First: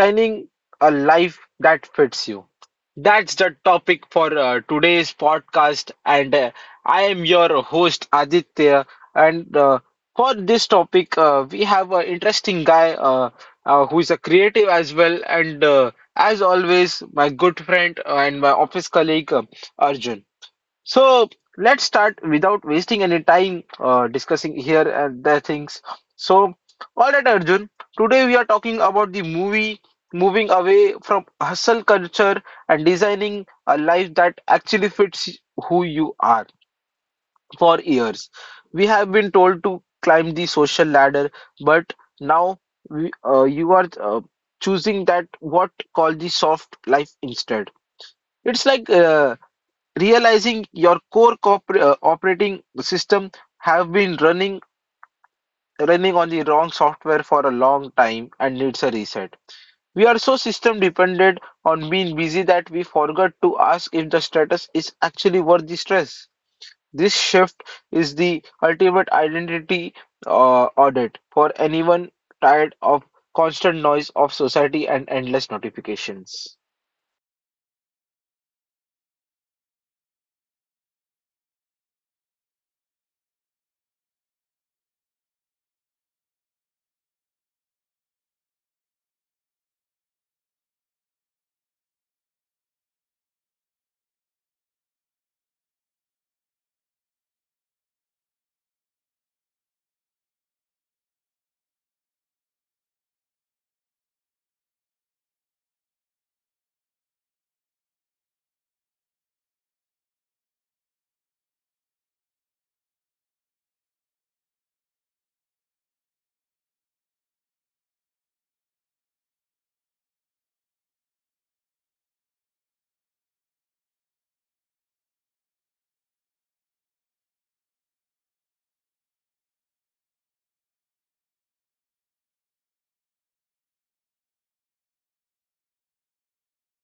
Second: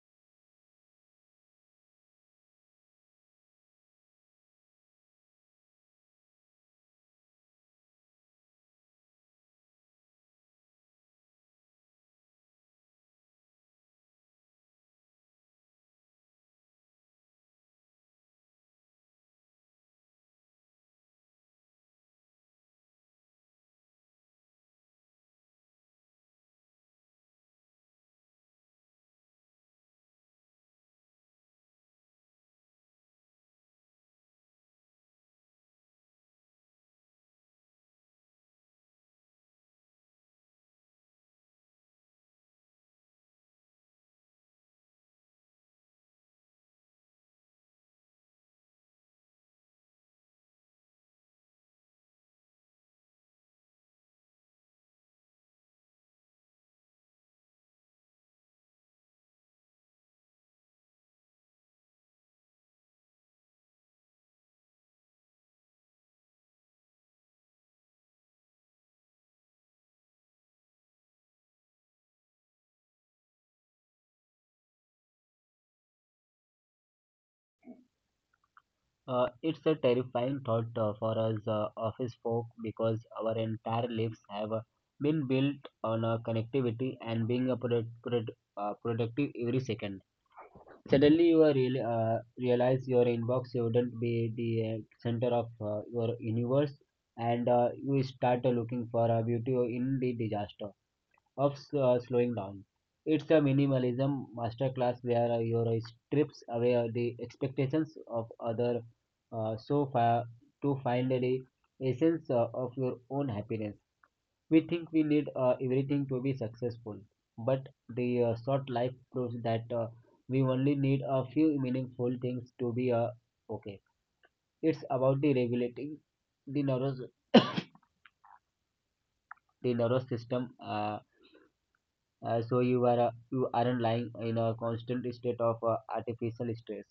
Designing a life that fits you. That's the topic for today's podcast, and I am your host Aditya. And for this topic, we have an interesting guy who is a creative as well, and as always, my good friend and my office colleague Arjun. So let's start without wasting any time discussing here and there things. So, all right, Arjun, today we are talking about the movie moving away from hustle culture and designing a life that actually fits who you are. For years, we have been told to climb the social ladder, but now you are choosing that what called the soft life instead. It's like realizing your operating system have been running on the wrong software for a long time and needs a reset. We are so system dependent on being busy that we forgot to ask if the status is actually worth the stress. This shift is the ultimate identity audit for anyone tired of constant noise of society and endless notifications. It's a terrifying thought for us office folk because our entire lives have been built on connectivity and being a productive every second. Suddenly, you are realize your inbox shouldn't be the center of your universe, and you start looking for beauty in the disaster of slowing down. It's a minimalism masterclass where your strips away the expectations of other so far to find the essence of your own happiness. We think we need everything to be successful, but the short life proves that we only need a few meaningful things to be okay. It's about the regulating the nervous the nervous system. So you are you aren't lying in a constant state of artificial stress.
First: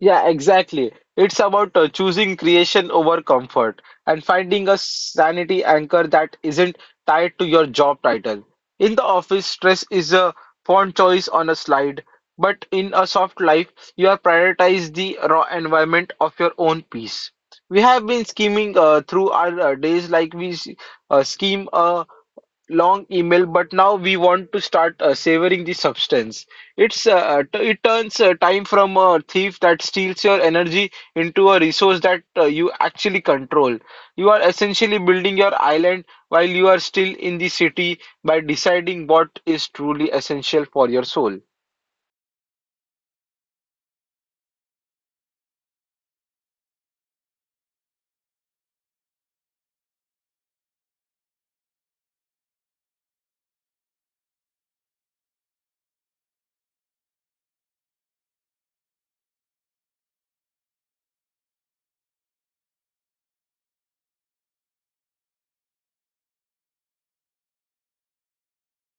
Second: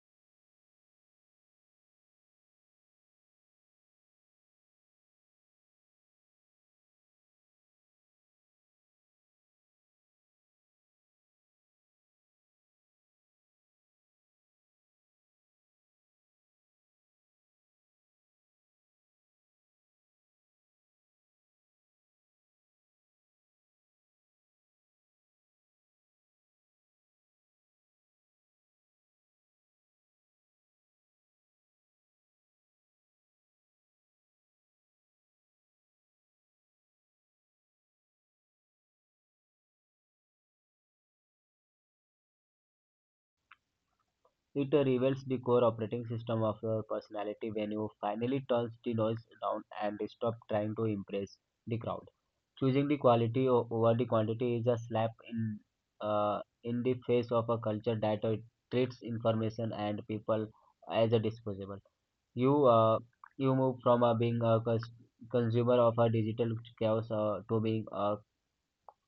Yeah, exactly. It's about choosing creation over comfort and finding a sanity anchor that isn't tied to your job title. In the office, stress is a font choice on a slide, but in a soft life, you are prioritize the raw environment of your own peace. We have been scheming through our days like scheme a long email, but now we want to start savoring the substance. It turns time from a thief that steals your energy into a resource that you actually control. You are essentially building your island while you are still in the city by deciding what is truly essential for your soul. It reveals the core operating system of your personality when you finally turn the noise down and stop trying to impress the crowd. Choosing the quality over the quantity is a slap in the face of a culture that treats information and people as a disposable. you uh, you move from being a consumer of a digital chaos to being a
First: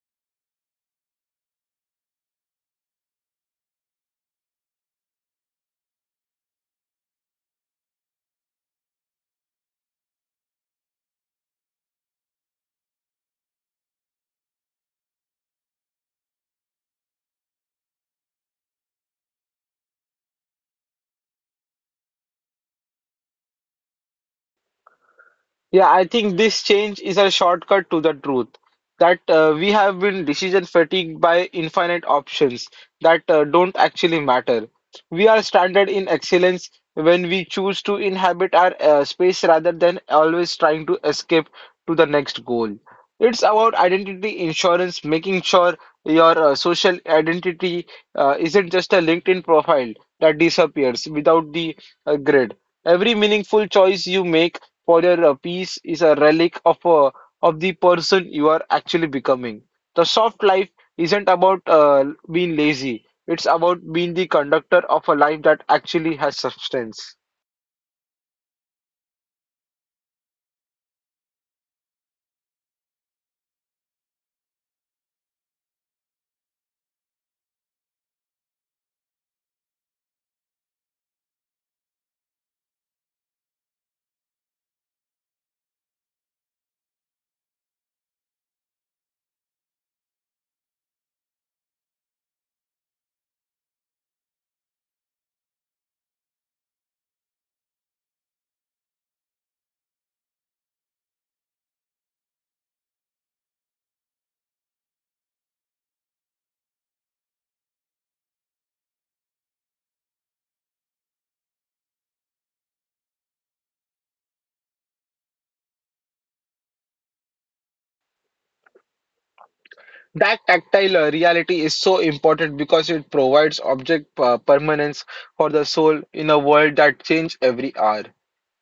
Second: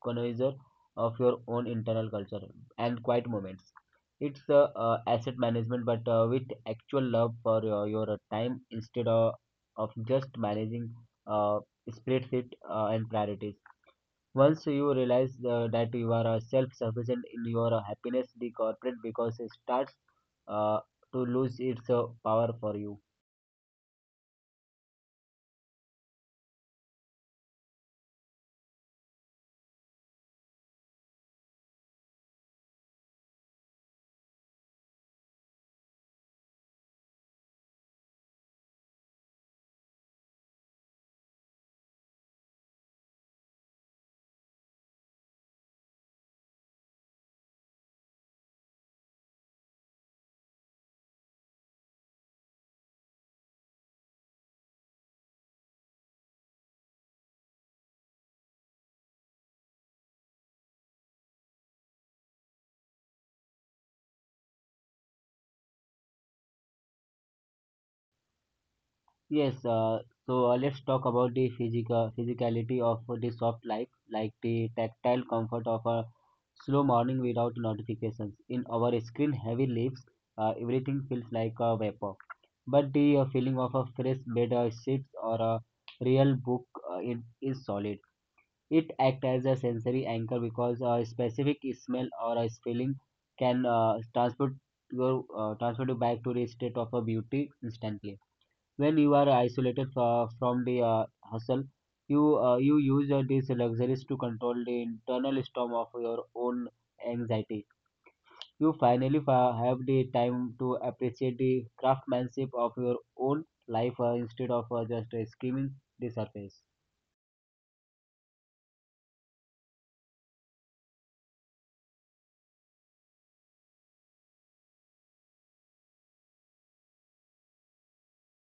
connoisseur of your own internal culture and quiet moments. It's asset management, but with actual love for your time instead of just managing uh, spreadsheet and priorities. Once you realize that you are self-sufficient in your happiness, the corporate because it starts uh, to lose its power for you. Yeah, I think this change is a shortcut to the truth that we have been decision fatigued by infinite options that don't actually matter. We are stranded in excellence when we choose to inhabit our space rather than always trying to escape to the next goal. It's about identity insurance, making sure your social identity isn't just a LinkedIn profile that disappears without the grid. Every meaningful choice you make further, a piece is a relic of of the person you are actually becoming. The soft life isn't about being lazy. It's about being the conductor of a life that actually has substance. Yes, so let's talk about the physicality of the soft life, like the tactile comfort of a slow morning without notifications. In our screen-heavy lives, everything feels like a vapor. But the feeling of a fresh bed of sheets or a real book it is solid. It acts as a sensory anchor because a specific smell or a feeling can transport you back to the state of a beauty instantly when you are isolated from the hustle. You use these luxuries to control the internal storm of your own anxiety. You finally have the time to appreciate the craftsmanship of your own life instead of just skimming the surface. That tactile reality is so important because it provides object permanence for the soul in a world that changes every hour.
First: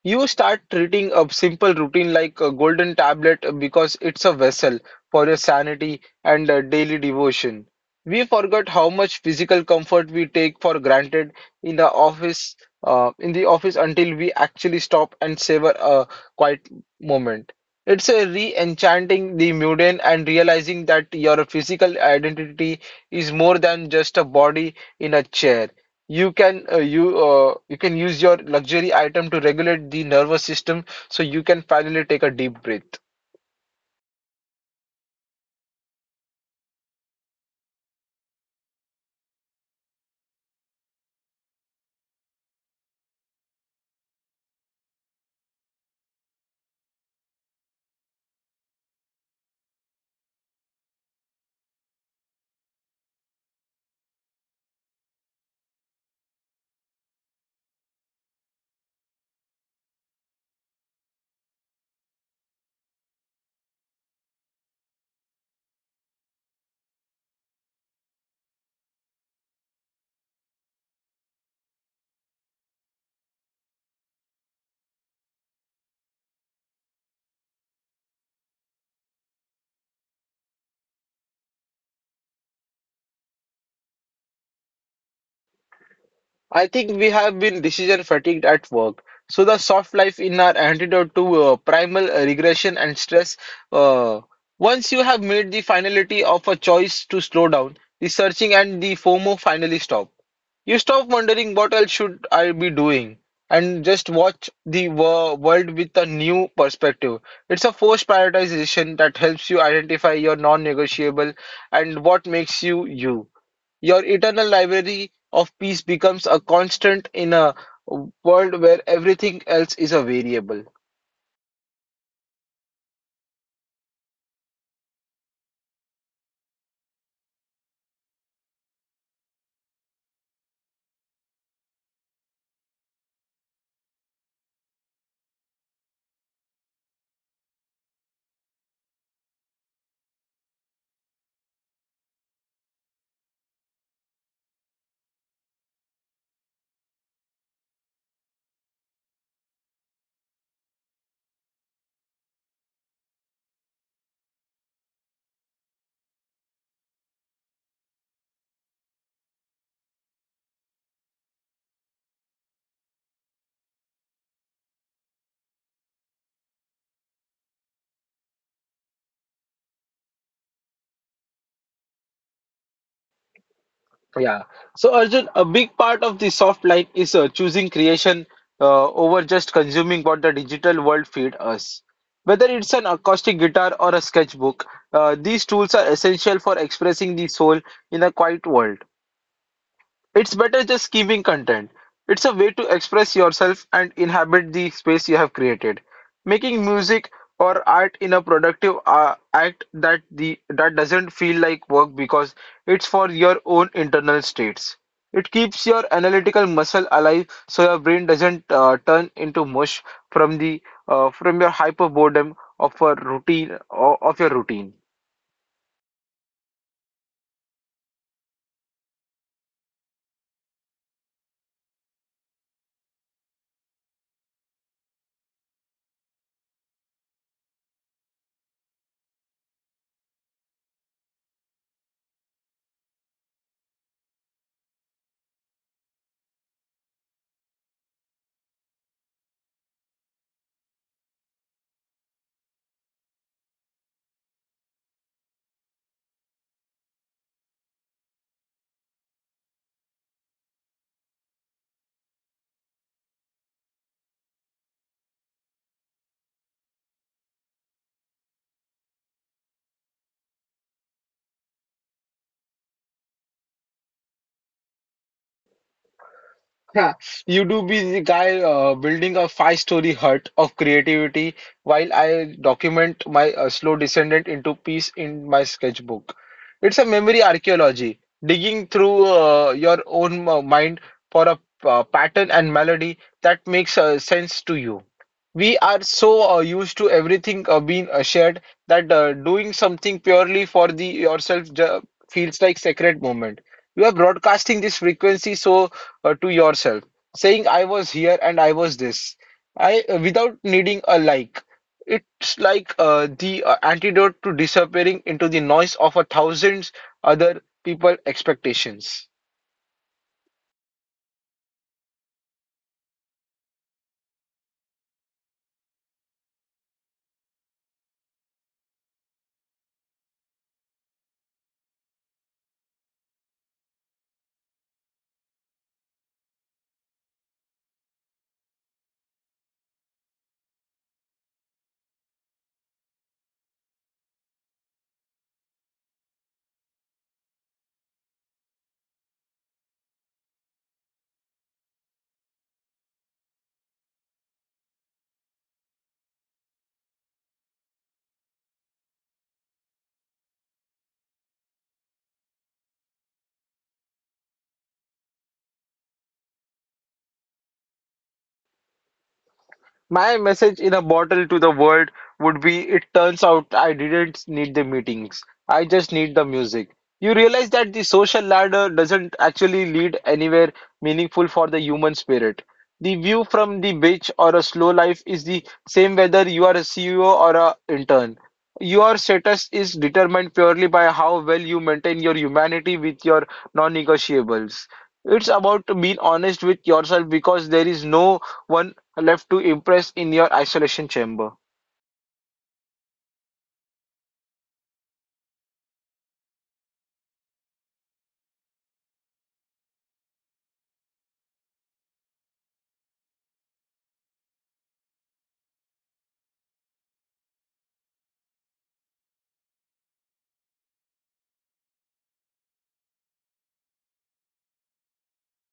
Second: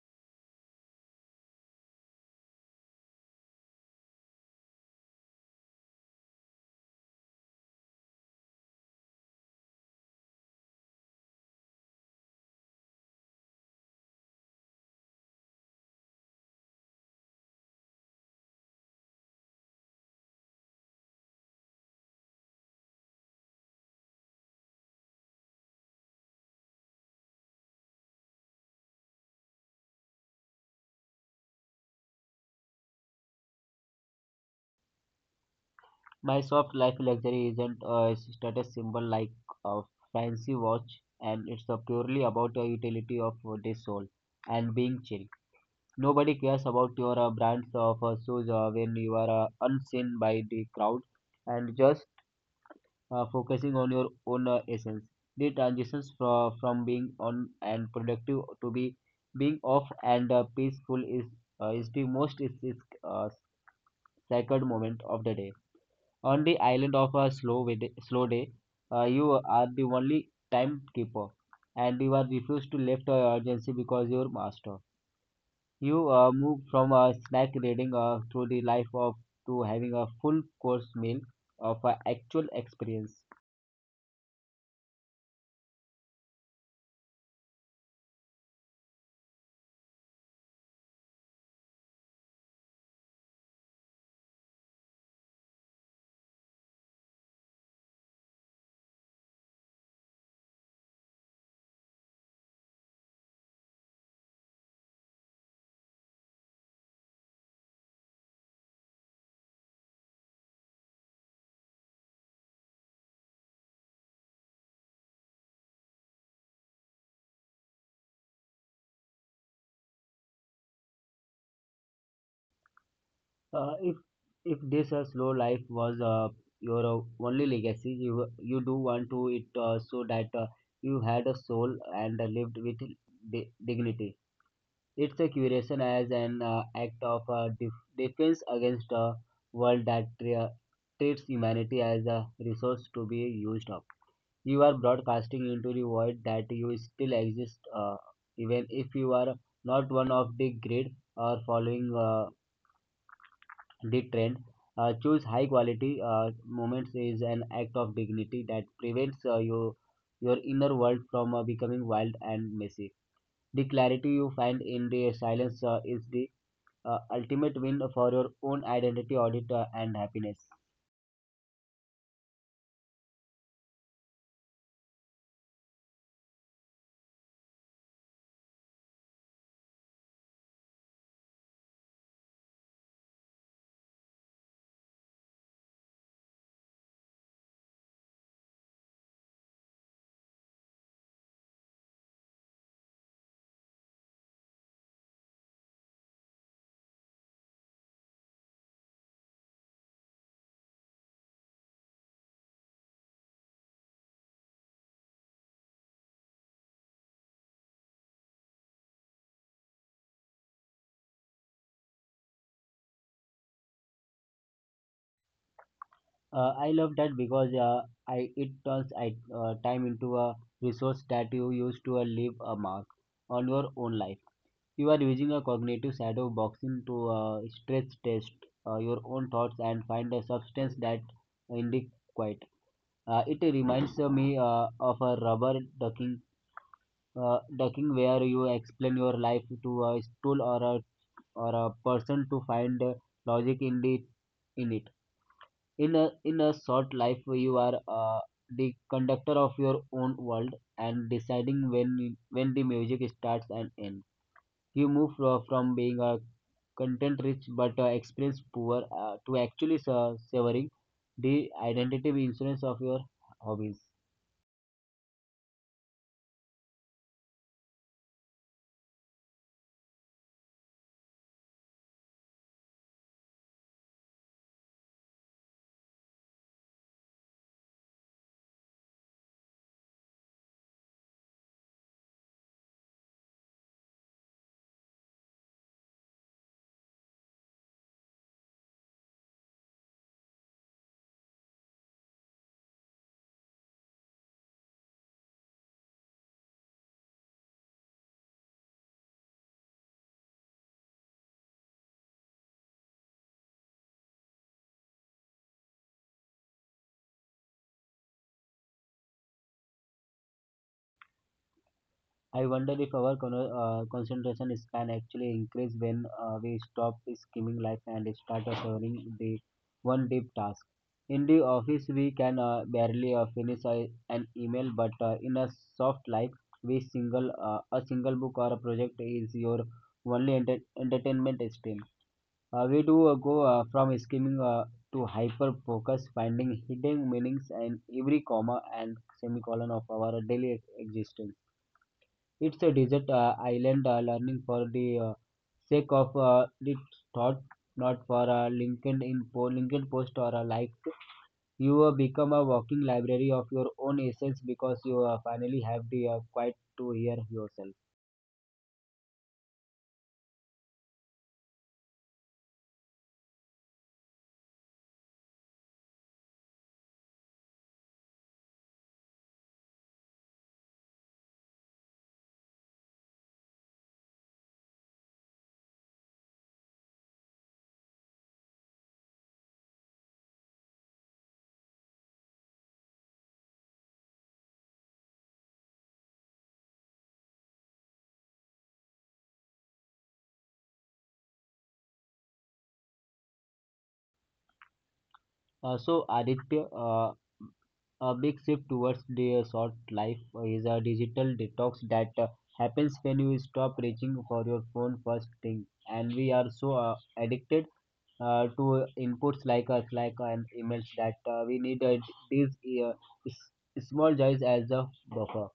You start treating a simple routine like a golden tablet because it's a vessel for your sanity and daily devotion. We forgot how much physical comfort we take for granted in the office, until we actually stop and savor a quiet moment. It's a re-enchanting the mundane and realizing that your physical identity is more than just a body in a chair. You can use your luxury item to regulate the nervous system so you can finally take a deep breath. My soft life luxury isn't a status symbol like a fancy watch, and it's purely about the utility of the soul and being chill. Nobody cares about your brands of shoes when you are unseen by the crowd and just focusing on your own essence. The transitions from being on and productive to be being off and peaceful is the uh, sacred moment of the day. On the island of a slow day, you are the only timekeeper, and you are refused to left urgency because your master. You move from a snack reading through the life of to having a full course meal of an actual experience. I think we have been decision fatigued at work. So the soft life in our antidote to primal regression and stress. Uh, once you have made the finality of a choice to slow down, the searching and the FOMO finally stop. You stop wondering what else should I be doing and just watch the world with a new perspective. It's a forced prioritization that helps you identify your non-negotiable and what makes you you. Your eternal library of peace becomes a constant in a world where everything else is a variable. If if this slow life was your only legacy, you do want to it so that you had a soul and lived with dignity. It's a curation as an act of defense against a world that treats humanity as a resource to be used up. You are broadcasting into the void that you still exist, even if you are not one of the grid or following the trend. Choose high quality moments is an act of dignity that prevents your inner world from becoming wild and messy. The clarity you find in the silence is the ultimate win for your own identity, audit, and happiness. Yeah. So Arjun, a big part of the soft life is choosing creation over just consuming what the digital world feed us. Whether it's an acoustic guitar or a sketchbook, these tools are essential for expressing the soul in a quiet world. It's better just keeping content. It's a way to express yourself and inhabit the space you have created. Making music or art in a productive act that the that doesn't feel like work because it's for your own internal states. It keeps your analytical muscle alive so your brain doesn't turn into mush from the from your hyper boredom of a routine or of your routine. I love that because I it turns time into a resource that you use to leave a mark on your own life. You are using a cognitive shadow boxing to stress test your own thoughts and find a substance that in the quiet. It reminds me of a rubber ducking ducking where you explain your life to a stool or a person to find logic in the in it in a short life. You are the conductor of your own world and deciding when the music starts and ends. You move from being a content rich but experience poor to actually savoring the identity insurance of your hobbies. Yeah, you do be the guy building a five-story hut of creativity while I document my slow descendant into peace in my sketchbook. It's a memory archaeology, digging through your own mind for a pattern and melody that makes sense to you. We are so used to everything being shared that doing something purely for the yourself feels like sacred moment. You are broadcasting this frequency, so to yourself, saying I was here and I was this. I without needing a like. It's like the antidote to disappearing into the noise of a thousand other people expectations. I wonder if our concentration span actually increase when we stop skimming life and start serving the one deep task. In the office, we can barely finish an email, but in a soft life, we single a single book or a project is your only entertainment stream. We do go from skimming to hyper focus, finding hidden meanings in every comma and semicolon of our daily existence. It's a desert island learning for the sake of its thought, not for LinkedIn LinkedIn post or a like. You become a walking library of your own essence because you finally have the quiet to hear yourself. My message in a bottle to the world would be it turns out I didn't need the meetings. I just need the music. You realize that the social ladder doesn't actually lead anywhere meaningful for the human spirit. The view from the beach or a slow life is the same whether you are a CEO or a intern. Your status is determined purely by how well you maintain your humanity with your non-negotiables. It's about being honest with yourself because there is no one left to impress in your isolation chamber. So Aditya, a big shift towards the short life is a digital detox that happens when you stop reaching for your phone first thing. And we are so addicted to inputs like us, like an emails that we need these uh, small joys as a buffer.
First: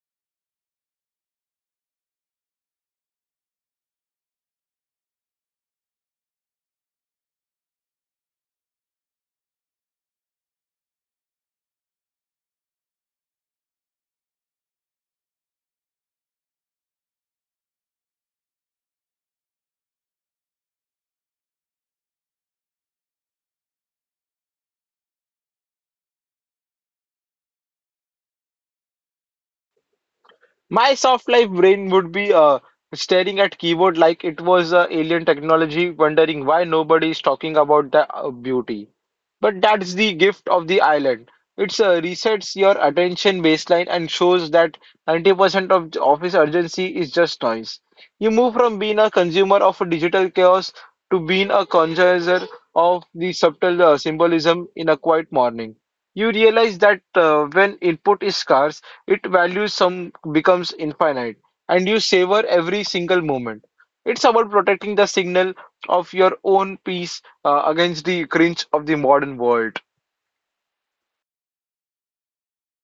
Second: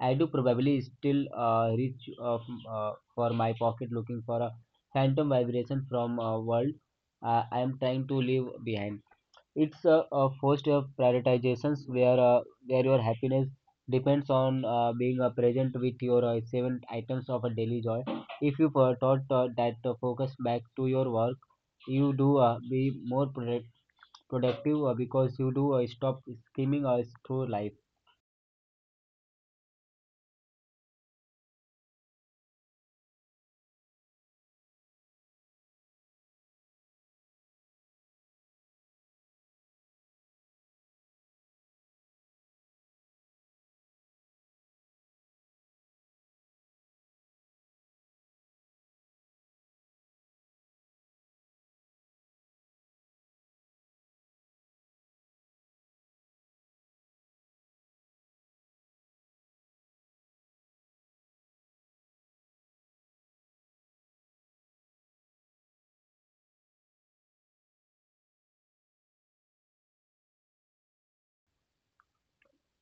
I do probably still reach for my pocket looking for a phantom vibration from a world I am trying to leave behind. It's a forced prioritizations where your happiness depends on being present with your seven items of a daily joy. If you thought that focus back to your work, you do be more productive because you do stop skimming through life. My soft life brain would be staring at keyboard like it was alien technology, wondering why nobody is talking about the beauty. But that's the gift of the island. It's resets your attention baseline and shows that 90% of the office urgency is just noise. You move from being a consumer of digital chaos to being a connoisseur of the subtle symbolism in a quiet morning. You realize that when input is scarce, it values some becomes infinite, and you savor every single moment. It's about protecting the signal of your own peace against the cringe of the modern world.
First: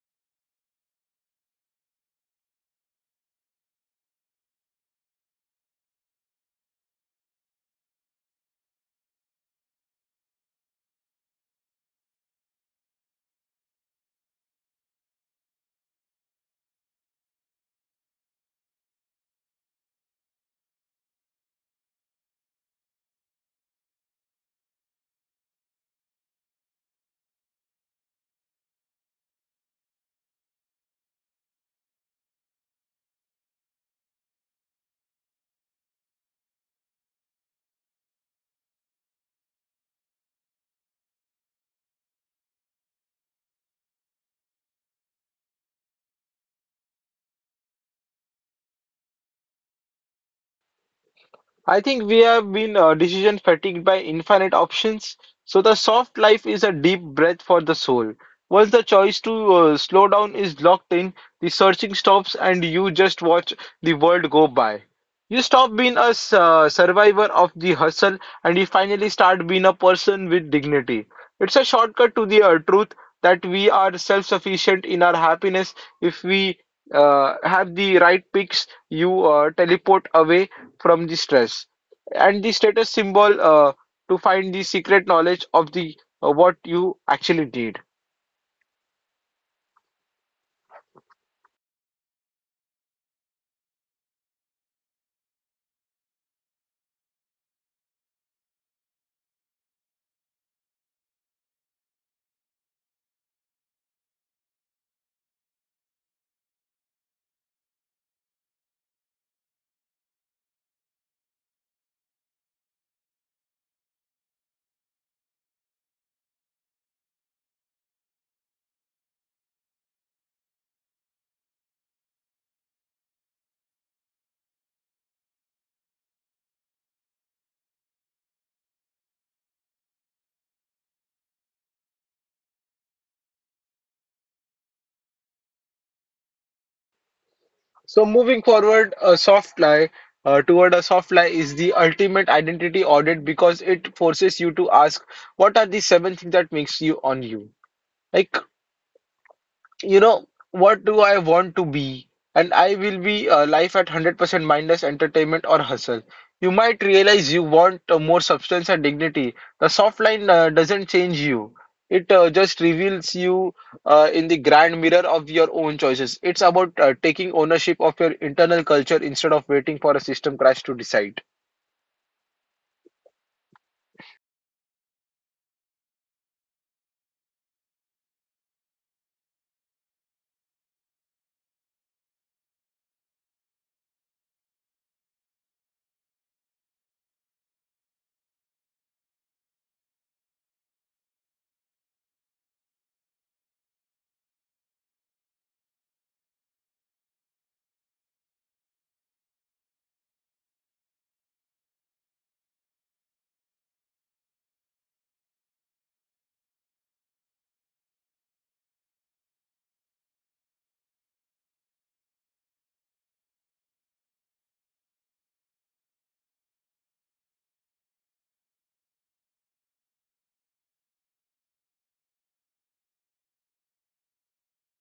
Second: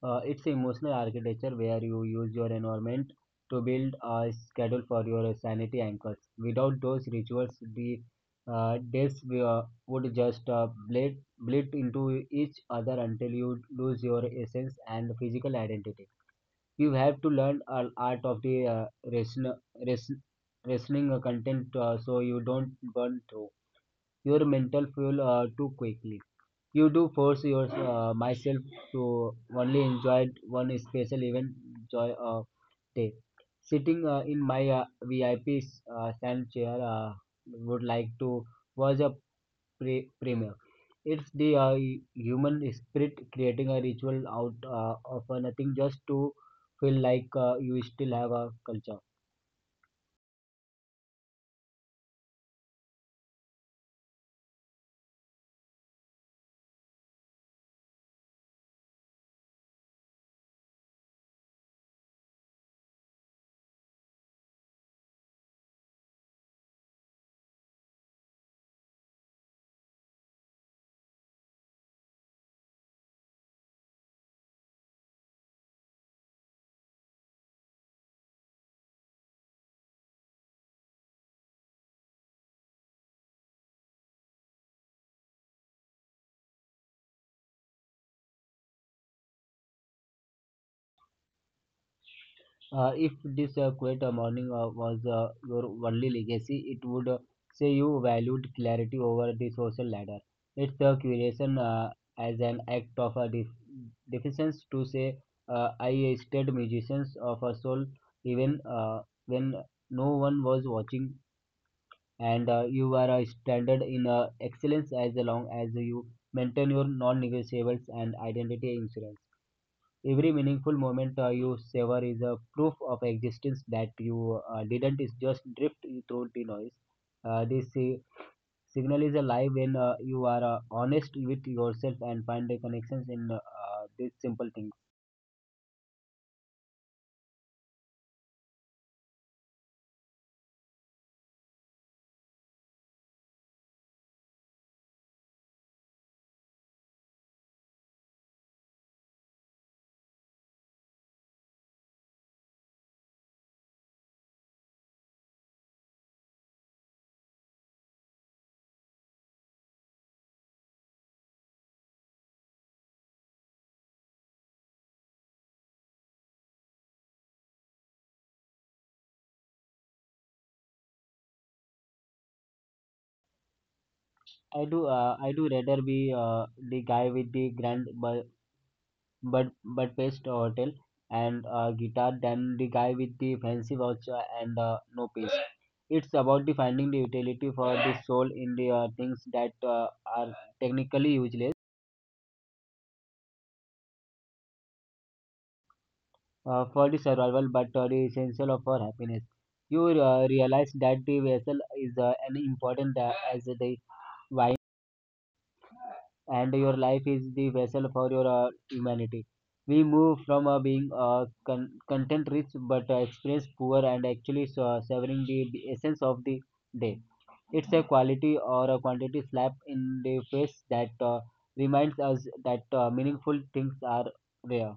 It's emotional architecture where you use your environment to build a schedule for your sanity anchors. Without those rituals, the days would just bleed into each other until you lose your essence and physical identity. You have to learn an art of the ration, ration, rationing content so you don't burn through your mental fuel too quickly. You do force your myself to only enjoy one special event joy day, sitting in my vip sand chair, would like to watch a premiere. It's the human spirit creating a ritual out of nothing just to feel like you still have a culture. I think we have been decision fatigued by infinite options. So the soft life is a deep breath for the soul. Once the choice to slow down is locked in, the searching stops and you just watch the world go by. You stop being a s- survivor of the hustle and you finally start being a person with dignity. It's a shortcut to the truth that we are self-sufficient in our happiness if we have the right picks you teleport away from the stress and the status symbol to find the secret knowledge of the what you actually did. If this quiet morning was your only legacy, it would say you valued clarity over the social ladder. It's a curation as an act of a defiance to say, I stayed musicians of a soul even when no one was watching, and you are a standard in excellence as long as you maintain your non negotiables and identity insurance. Every meaningful moment you savor is a proof of existence that you didn't is just drift through the noise. This signal is alive when you are honest with yourself and find the connections in these simple things. So moving forward a soft lie toward a soft lie is the ultimate identity audit because it forces you to ask what are the seven things that makes you on you, like you know, what do I want to be? And I will be life at 100% mindless entertainment or hustle. You might realize you want more substance and dignity. The soft line doesn't change you. It just reveals you in the grand mirror of your own choices. It's about taking ownership of your internal culture instead of waiting for a system crash to decide. I do rather be the guy with the Bud Budapest Hotel and a guitar than the guy with the fancy watch and no peace. It's about the finding the utility for the soul in the things that are technically useless for the survival but are the essential of our happiness. You realize that the vessel is an important as the wine, and your life is the vessel for your humanity. We move from being content rich but experience poor and actually severing the essence of the day. It's a quality or a quantity slap in the face that reminds us that meaningful things are rare.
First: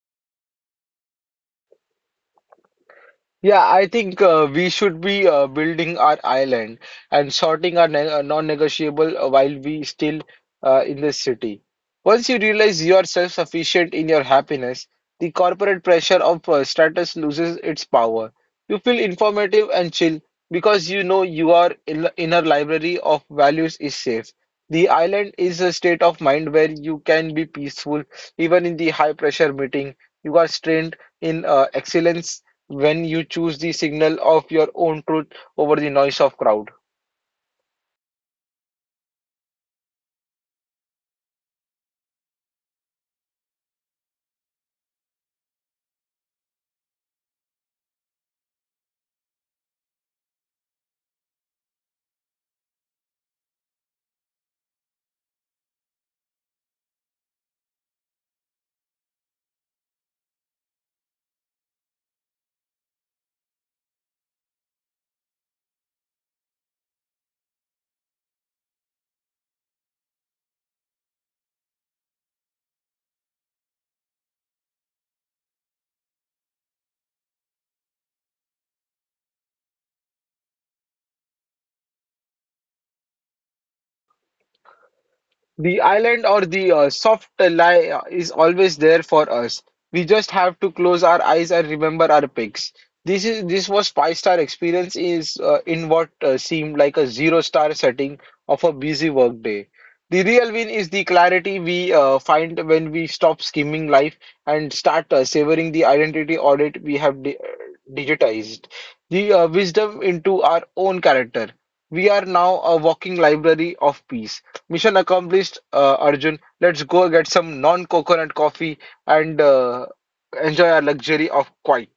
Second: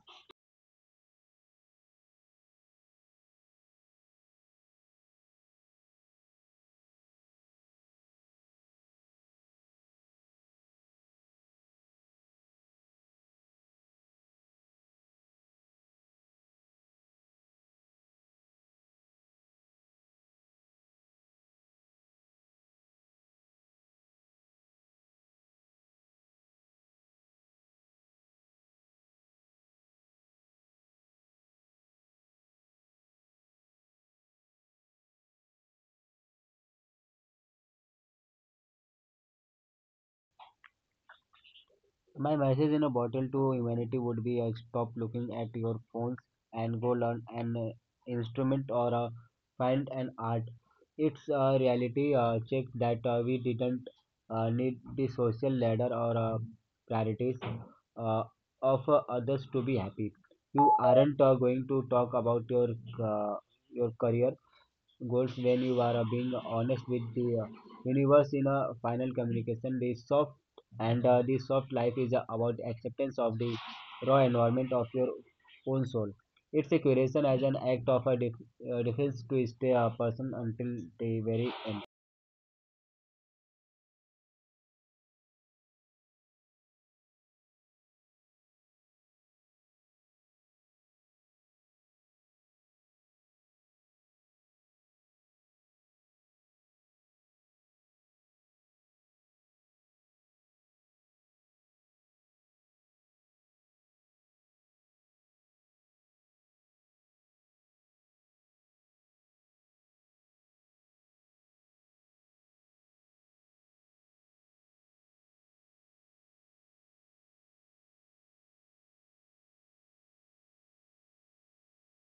Yeah, I think we should be building our island and sorting our non-negotiable while we still in the city. Once you realize you are self-sufficient in your happiness, the corporate pressure of status loses its power. You feel informative and chill because you know your inner library of values is safe. The island is a state of mind where you can be peaceful even in the high-pressure meeting. You are strained in excellence when you choose the signal of your own truth over the noise of crowd. My message in a bottle to humanity would be stop looking at your phones and go learn an instrument or find an art. It's a reality check that we didn't need the social ladder or priorities uh, of others to be happy. You aren't going to talk about uh, your career goals when you are being honest with the universe in a final communication. The soft and the soft life is about acceptance of the raw environment of your own soul. It's a curation as an act of defense to stay a person until the very end. The island or the soft lie is always there for us. We just have to close our eyes and remember our picks. This was five-star experience is in what seemed like a zero star setting of a busy workday. The real win is the clarity we find when we stop skimming life and start savoring the identity audit we have di digitized. The wisdom into our own character. We are now a walking library of peace. Mission accomplished, Arjun. Let's go get some non-coconut coffee and enjoy our luxury of quiet.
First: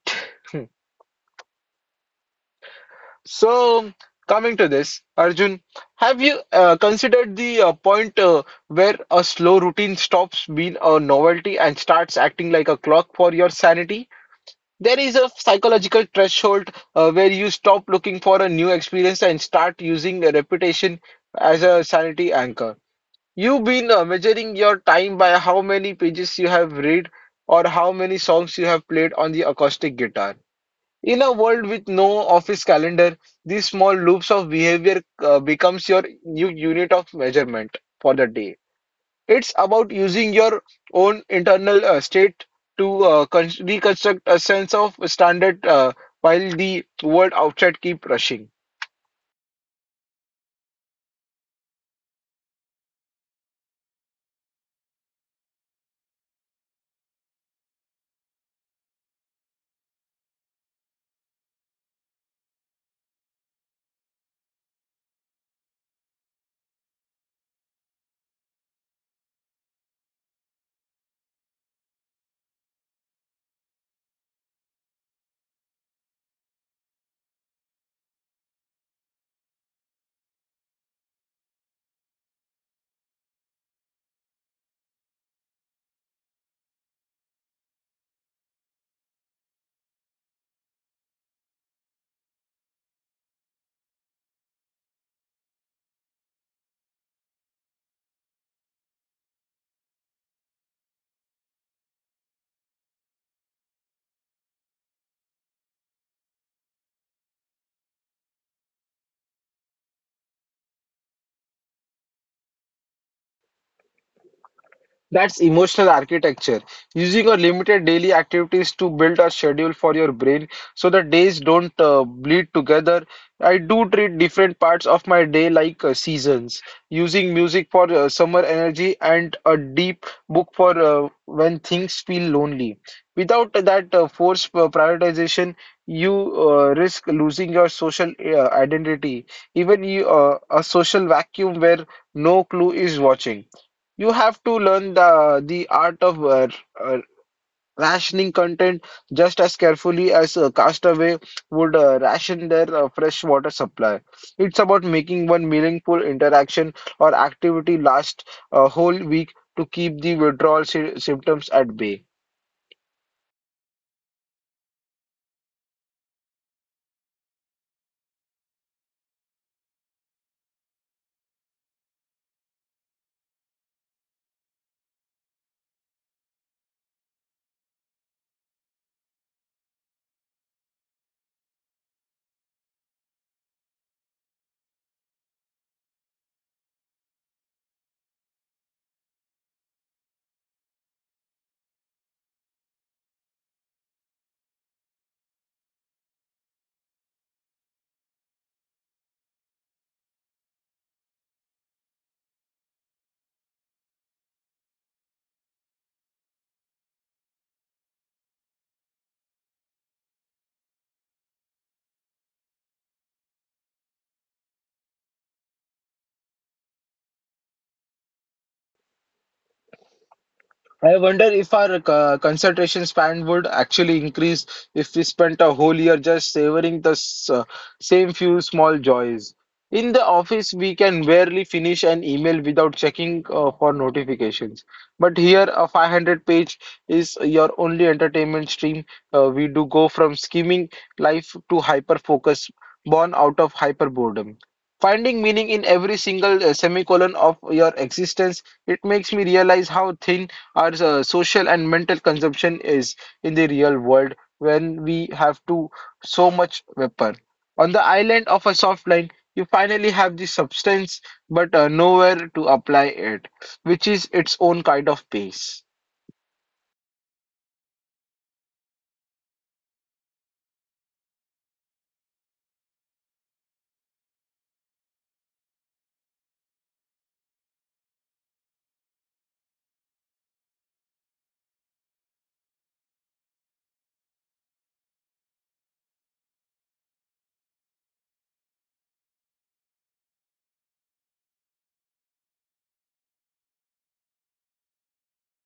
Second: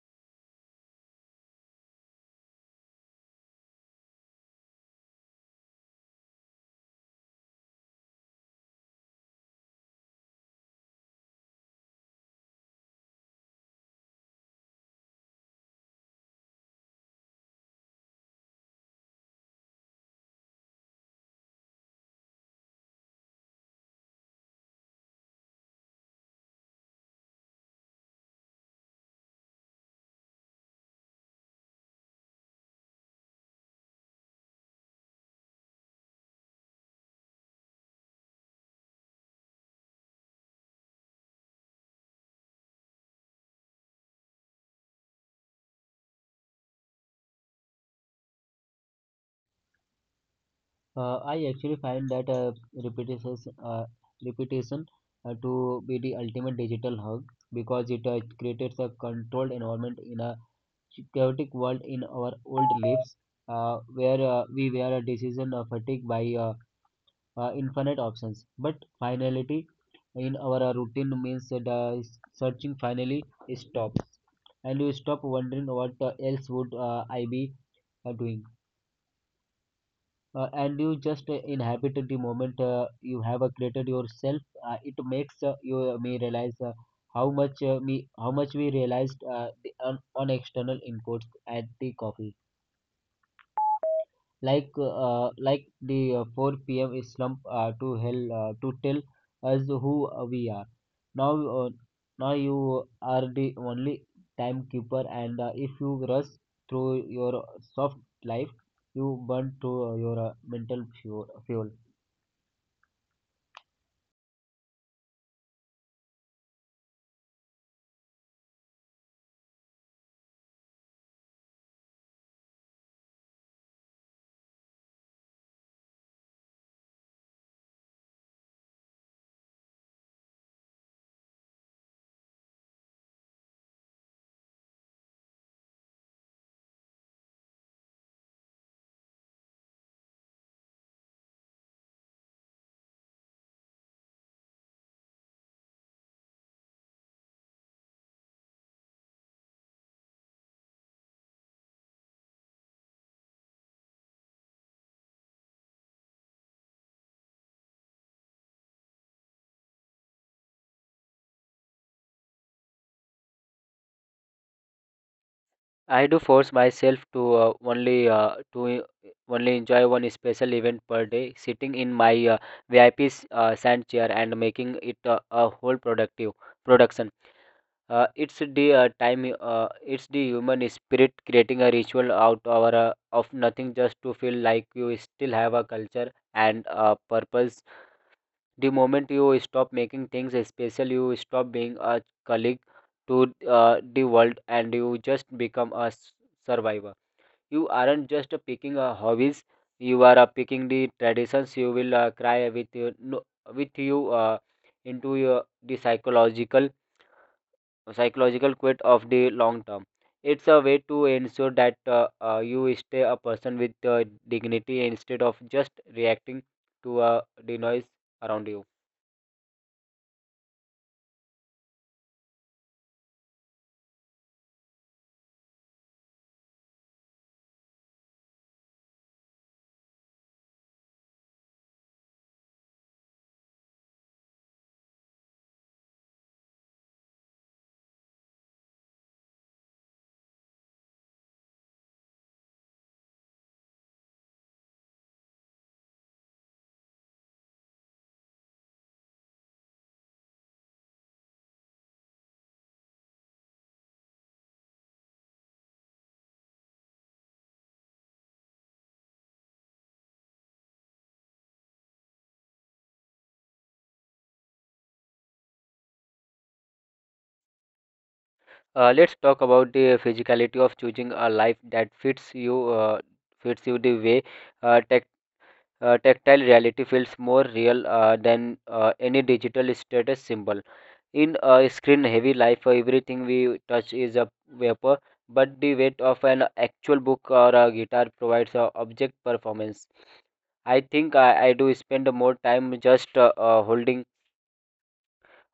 So, coming to this, Arjun, have you considered the point where a slow routine stops being a novelty and starts acting like a clock for your sanity? There is a psychological threshold where you stop looking for a new experience and start using a reputation as a sanity anchor. You've been measuring your time by how many pages you have read or how many songs you have played on the acoustic guitar. In a world with no office calendar, these small loops of behavior becomes your new unit of measurement for the day. It's about using your own internal state to reconstruct a sense of standard while the world outside keep rushing. I actually find that repetition, uh, repetition to be the ultimate digital hug because it creates a controlled environment in a chaotic world. In our old lives, where we were a decision fatigued by infinite options. But finality in our routine means that searching finally stops, and you stop wondering what else would I be doing. And you just inhabited the moment you have created yourself. It makes you me realize how much me how much we realized on external inputs at the coffee, like the 4 p.m. slump to tell us who we are. Now, uh, now you are the only timekeeper, and if you rush through your soft life, you burn through your mental fuel. That's emotional architecture, using your limited daily activities to build a schedule for your brain so the days don't bleed together. I do treat different parts of my day like seasons, using music for summer energy and a deep book for when things feel lonely. Without that forced prioritization, you risk losing your social identity, even you, a social vacuum where no clue is watching. You have to learn the art of uh, rationing content just as carefully as a castaway would ration their fresh water supply. It's about making one meaningful interaction or activity last a whole week to keep the withdrawal sy symptoms at bay. I do force myself to only enjoy one special event per day, sitting in my VIP sand chair and making it a whole productive production. It's the time. It's the human spirit creating a ritual out our of nothing, just to feel like you still have a culture and a purpose. The moment you stop making things special, you stop being a colleague to the world, and you just become survivor. You aren't just picking hobbies; you are picking the traditions. You will cry with you, no, with you into your the psychological quit of the long term. It's a way to ensure that you stay a person with dignity instead of just reacting to the noise around you. I wonder if our concentration span would actually increase if we spent a whole year just savoring the same few small joys. In the office, we can barely finish an email without checking for notifications. But here, a 500 page is your only entertainment stream. We do go from skimming life to hyper focus, born out of hyper boredom. Finding meaning in every single semicolon of your existence, it makes me realize how thin our social and mental consumption is in the real world when we have to so much weapon. On the island of a soft line, you finally have the substance, but nowhere to apply it, which is its own kind of pace. Let's talk about the physicality of choosing a life that fits you the way uh, tech, tactile reality feels more real than any digital status symbol. In a screen heavy life, everything we touch is a vapor, but the weight of an actual book or a guitar provides a object performance. I think I do spend more time just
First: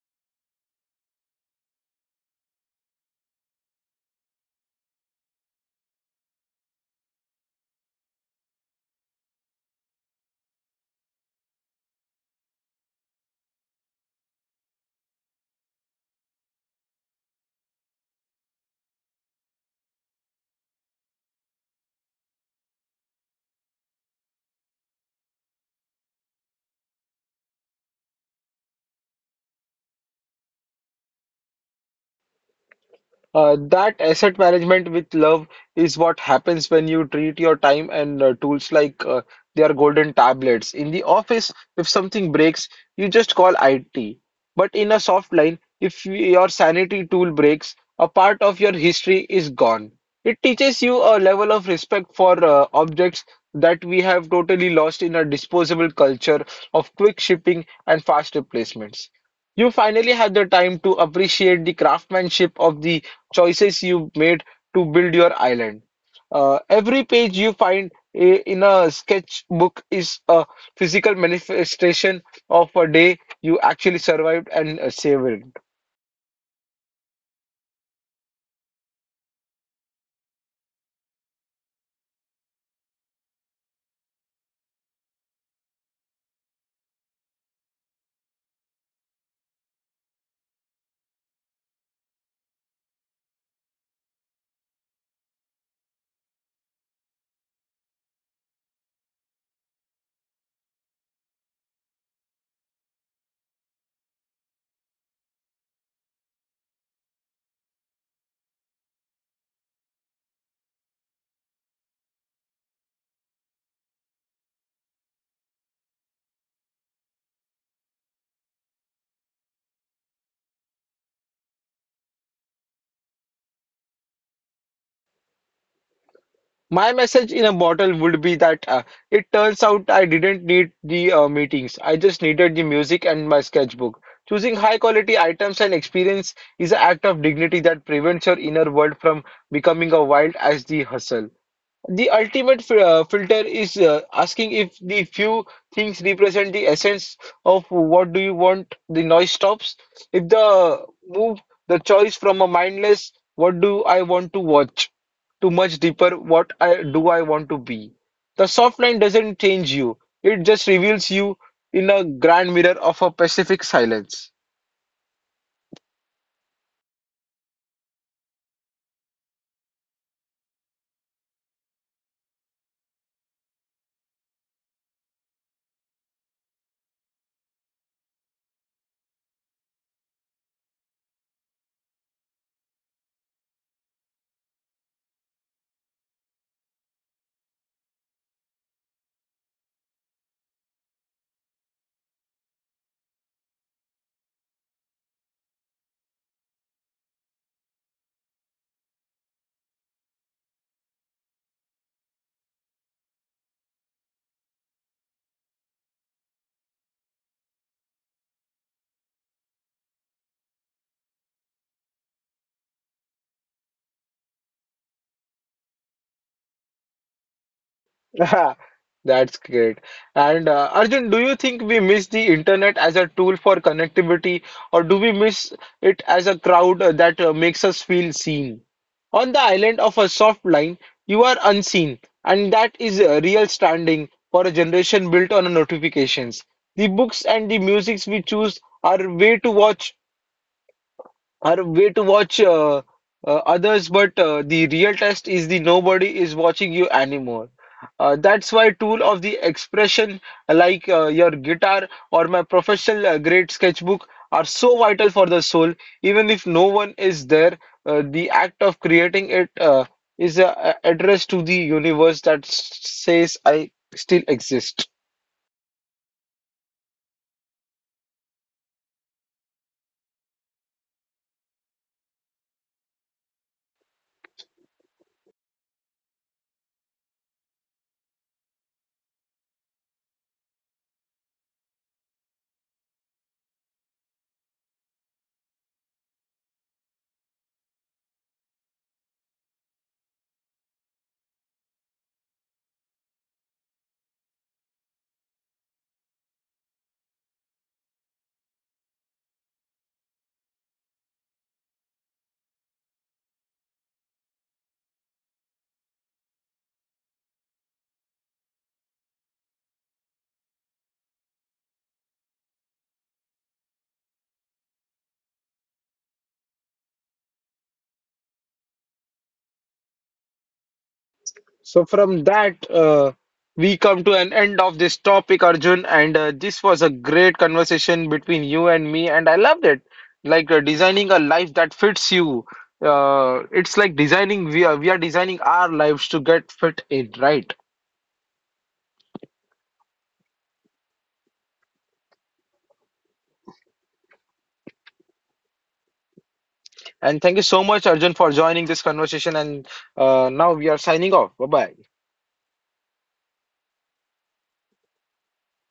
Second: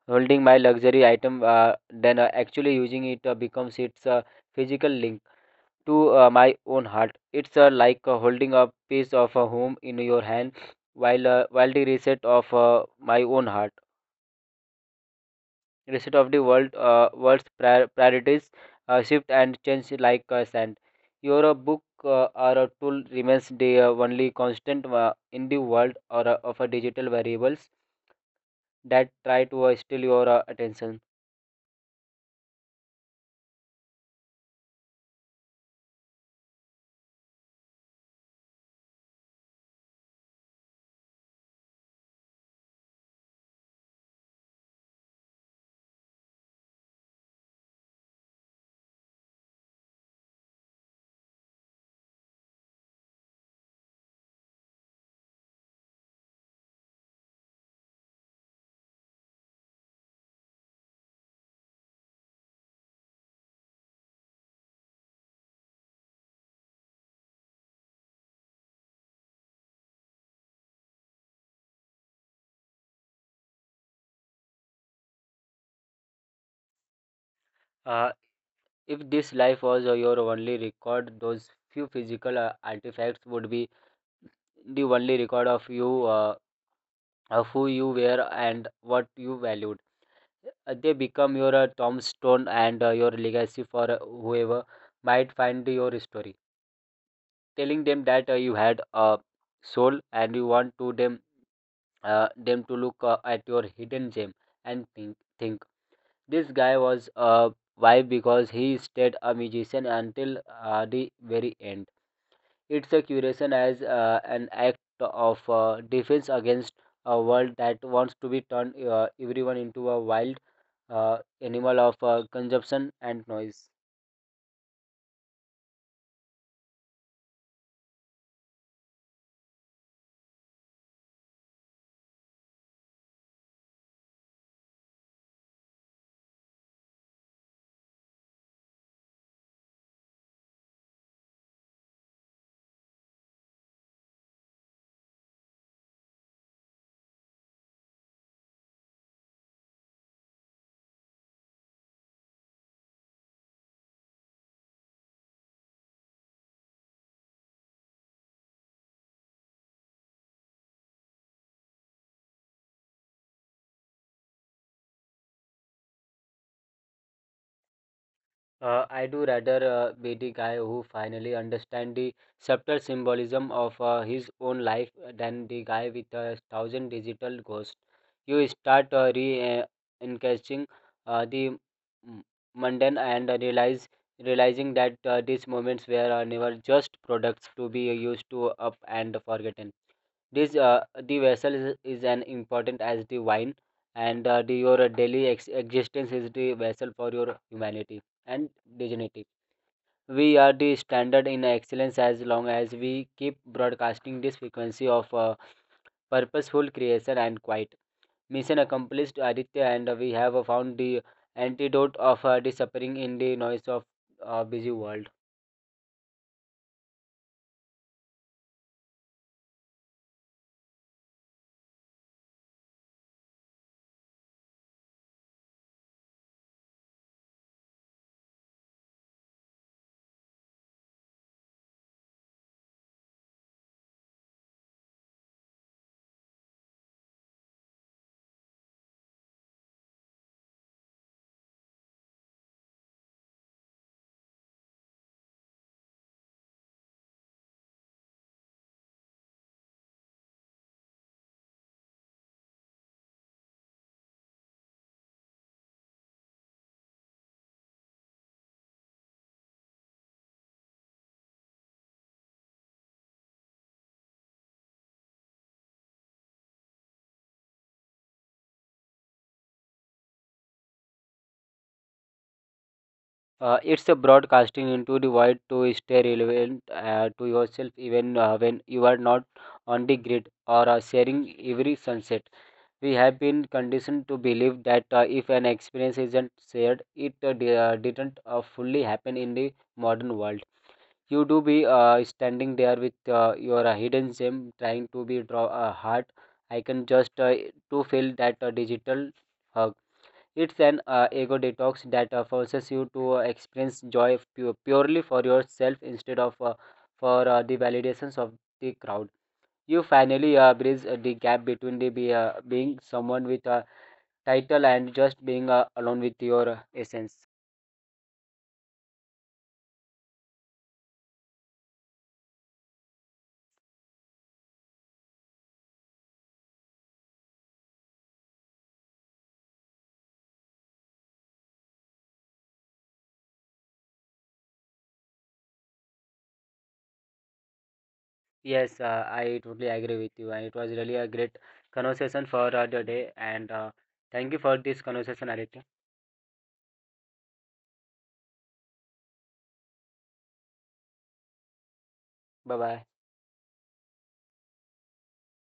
holding my luxury item than actually using it becomes its physical link to my own heart. It's like holding a piece of a home in your hand while while the reset of my own heart, rest of the world world's priorities shift and change like sand. Your book or a tool remains the only constant in the world or of a digital variables that try to steal your attention. That asset management with love is what happens when you treat your time and tools like they are golden tablets. In the office, if something breaks, you just call IT. But in a soft line, if y- your sanity tool breaks, a part of your history is gone. It teaches you a level of respect for objects that we have totally lost in a disposable culture of quick shipping and fast replacements. You finally have the time to appreciate the craftsmanship of the choices you made to build your island. Every page you find in a sketchbook is a physical manifestation of a day you actually survived and savored. Uh, if this life was your only record, those few physical artifacts would be the only record of you, of who you were and what you valued. They become your tombstone and your legacy for whoever might find your story, telling them that you had a soul and you want to them them to look at your hidden gem and think this guy was why, because he stayed a musician until the very end. It's a curation as an act of defense against a world that wants to be turned everyone into a wild animal of consumption and noise. My message in a bottle would be that it turns out I didn't need the meetings. I just needed the music and my sketchbook. Choosing high quality items and experience is an act of dignity that prevents your inner world from becoming a wild as the hustle. The ultimate filter is asking if the few things represent the essence of what do you want, the noise stops. If the move the choice from a mindless, what do I want to watch, to much deeper, what I do I want to be. The soft line doesn't change you, it just reveals you in a grand mirror of a Pacific silence. I do rather be the guy who finally understand the subtle symbolism of his own life than the guy with a thousand digital ghosts. You start re-encasing the m- mundane and realize realizing that these moments were never just products to be used to up and forgotten. This the vessel is an important as the wine, and your daily existence is the vessel for your humanity and the we are the standard in excellence as long as we keep broadcasting this frequency of purposeful creation and quiet. Mission accomplished, Aditya, and we have found the antidote of disappearing in the noise of busy world. That's great. And Arjun, do you think we miss the internet as a tool for connectivity, or do we miss it as a crowd that makes us feel seen? On the island of a soft line, you are unseen, and that is a real standing for a generation built on notifications. The books and the musics we choose are way to watch are a way to watch others, but the real test is the nobody is watching you anymore. That's why tool of the expression like your guitar or my professional grade sketchbook are so vital for the soul. Even if no one is there, the act of creating it is a address to the universe that says I still exist. It's a broadcasting into the void to stay relevant to yourself even when you are not on the grid or sharing every sunset. We have been conditioned to believe that if an experience isn't shared, it didn't fully happen in the modern world. You do be standing there with your hidden gem, trying to be draw a heart. I can just to feel that digital uh, it's an ego detox that forces you to experience joy purely for yourself instead of for the validations of the crowd. You finally bridge the gap between being someone with a title and just being alone with your essence. So from that, we come to an end of this topic, Arjun, and this was a great conversation between you and me, and I loved it. Like designing a life that fits you. It's like designing we are designing our lives to get fit in, right? Yes, I totally agree with you, and it was really a great conversation for the day. And thank you for this conversation, Aditya. And thank you so much, Arjun, for joining this conversation. And now we are signing off. Bye bye. Bye bye.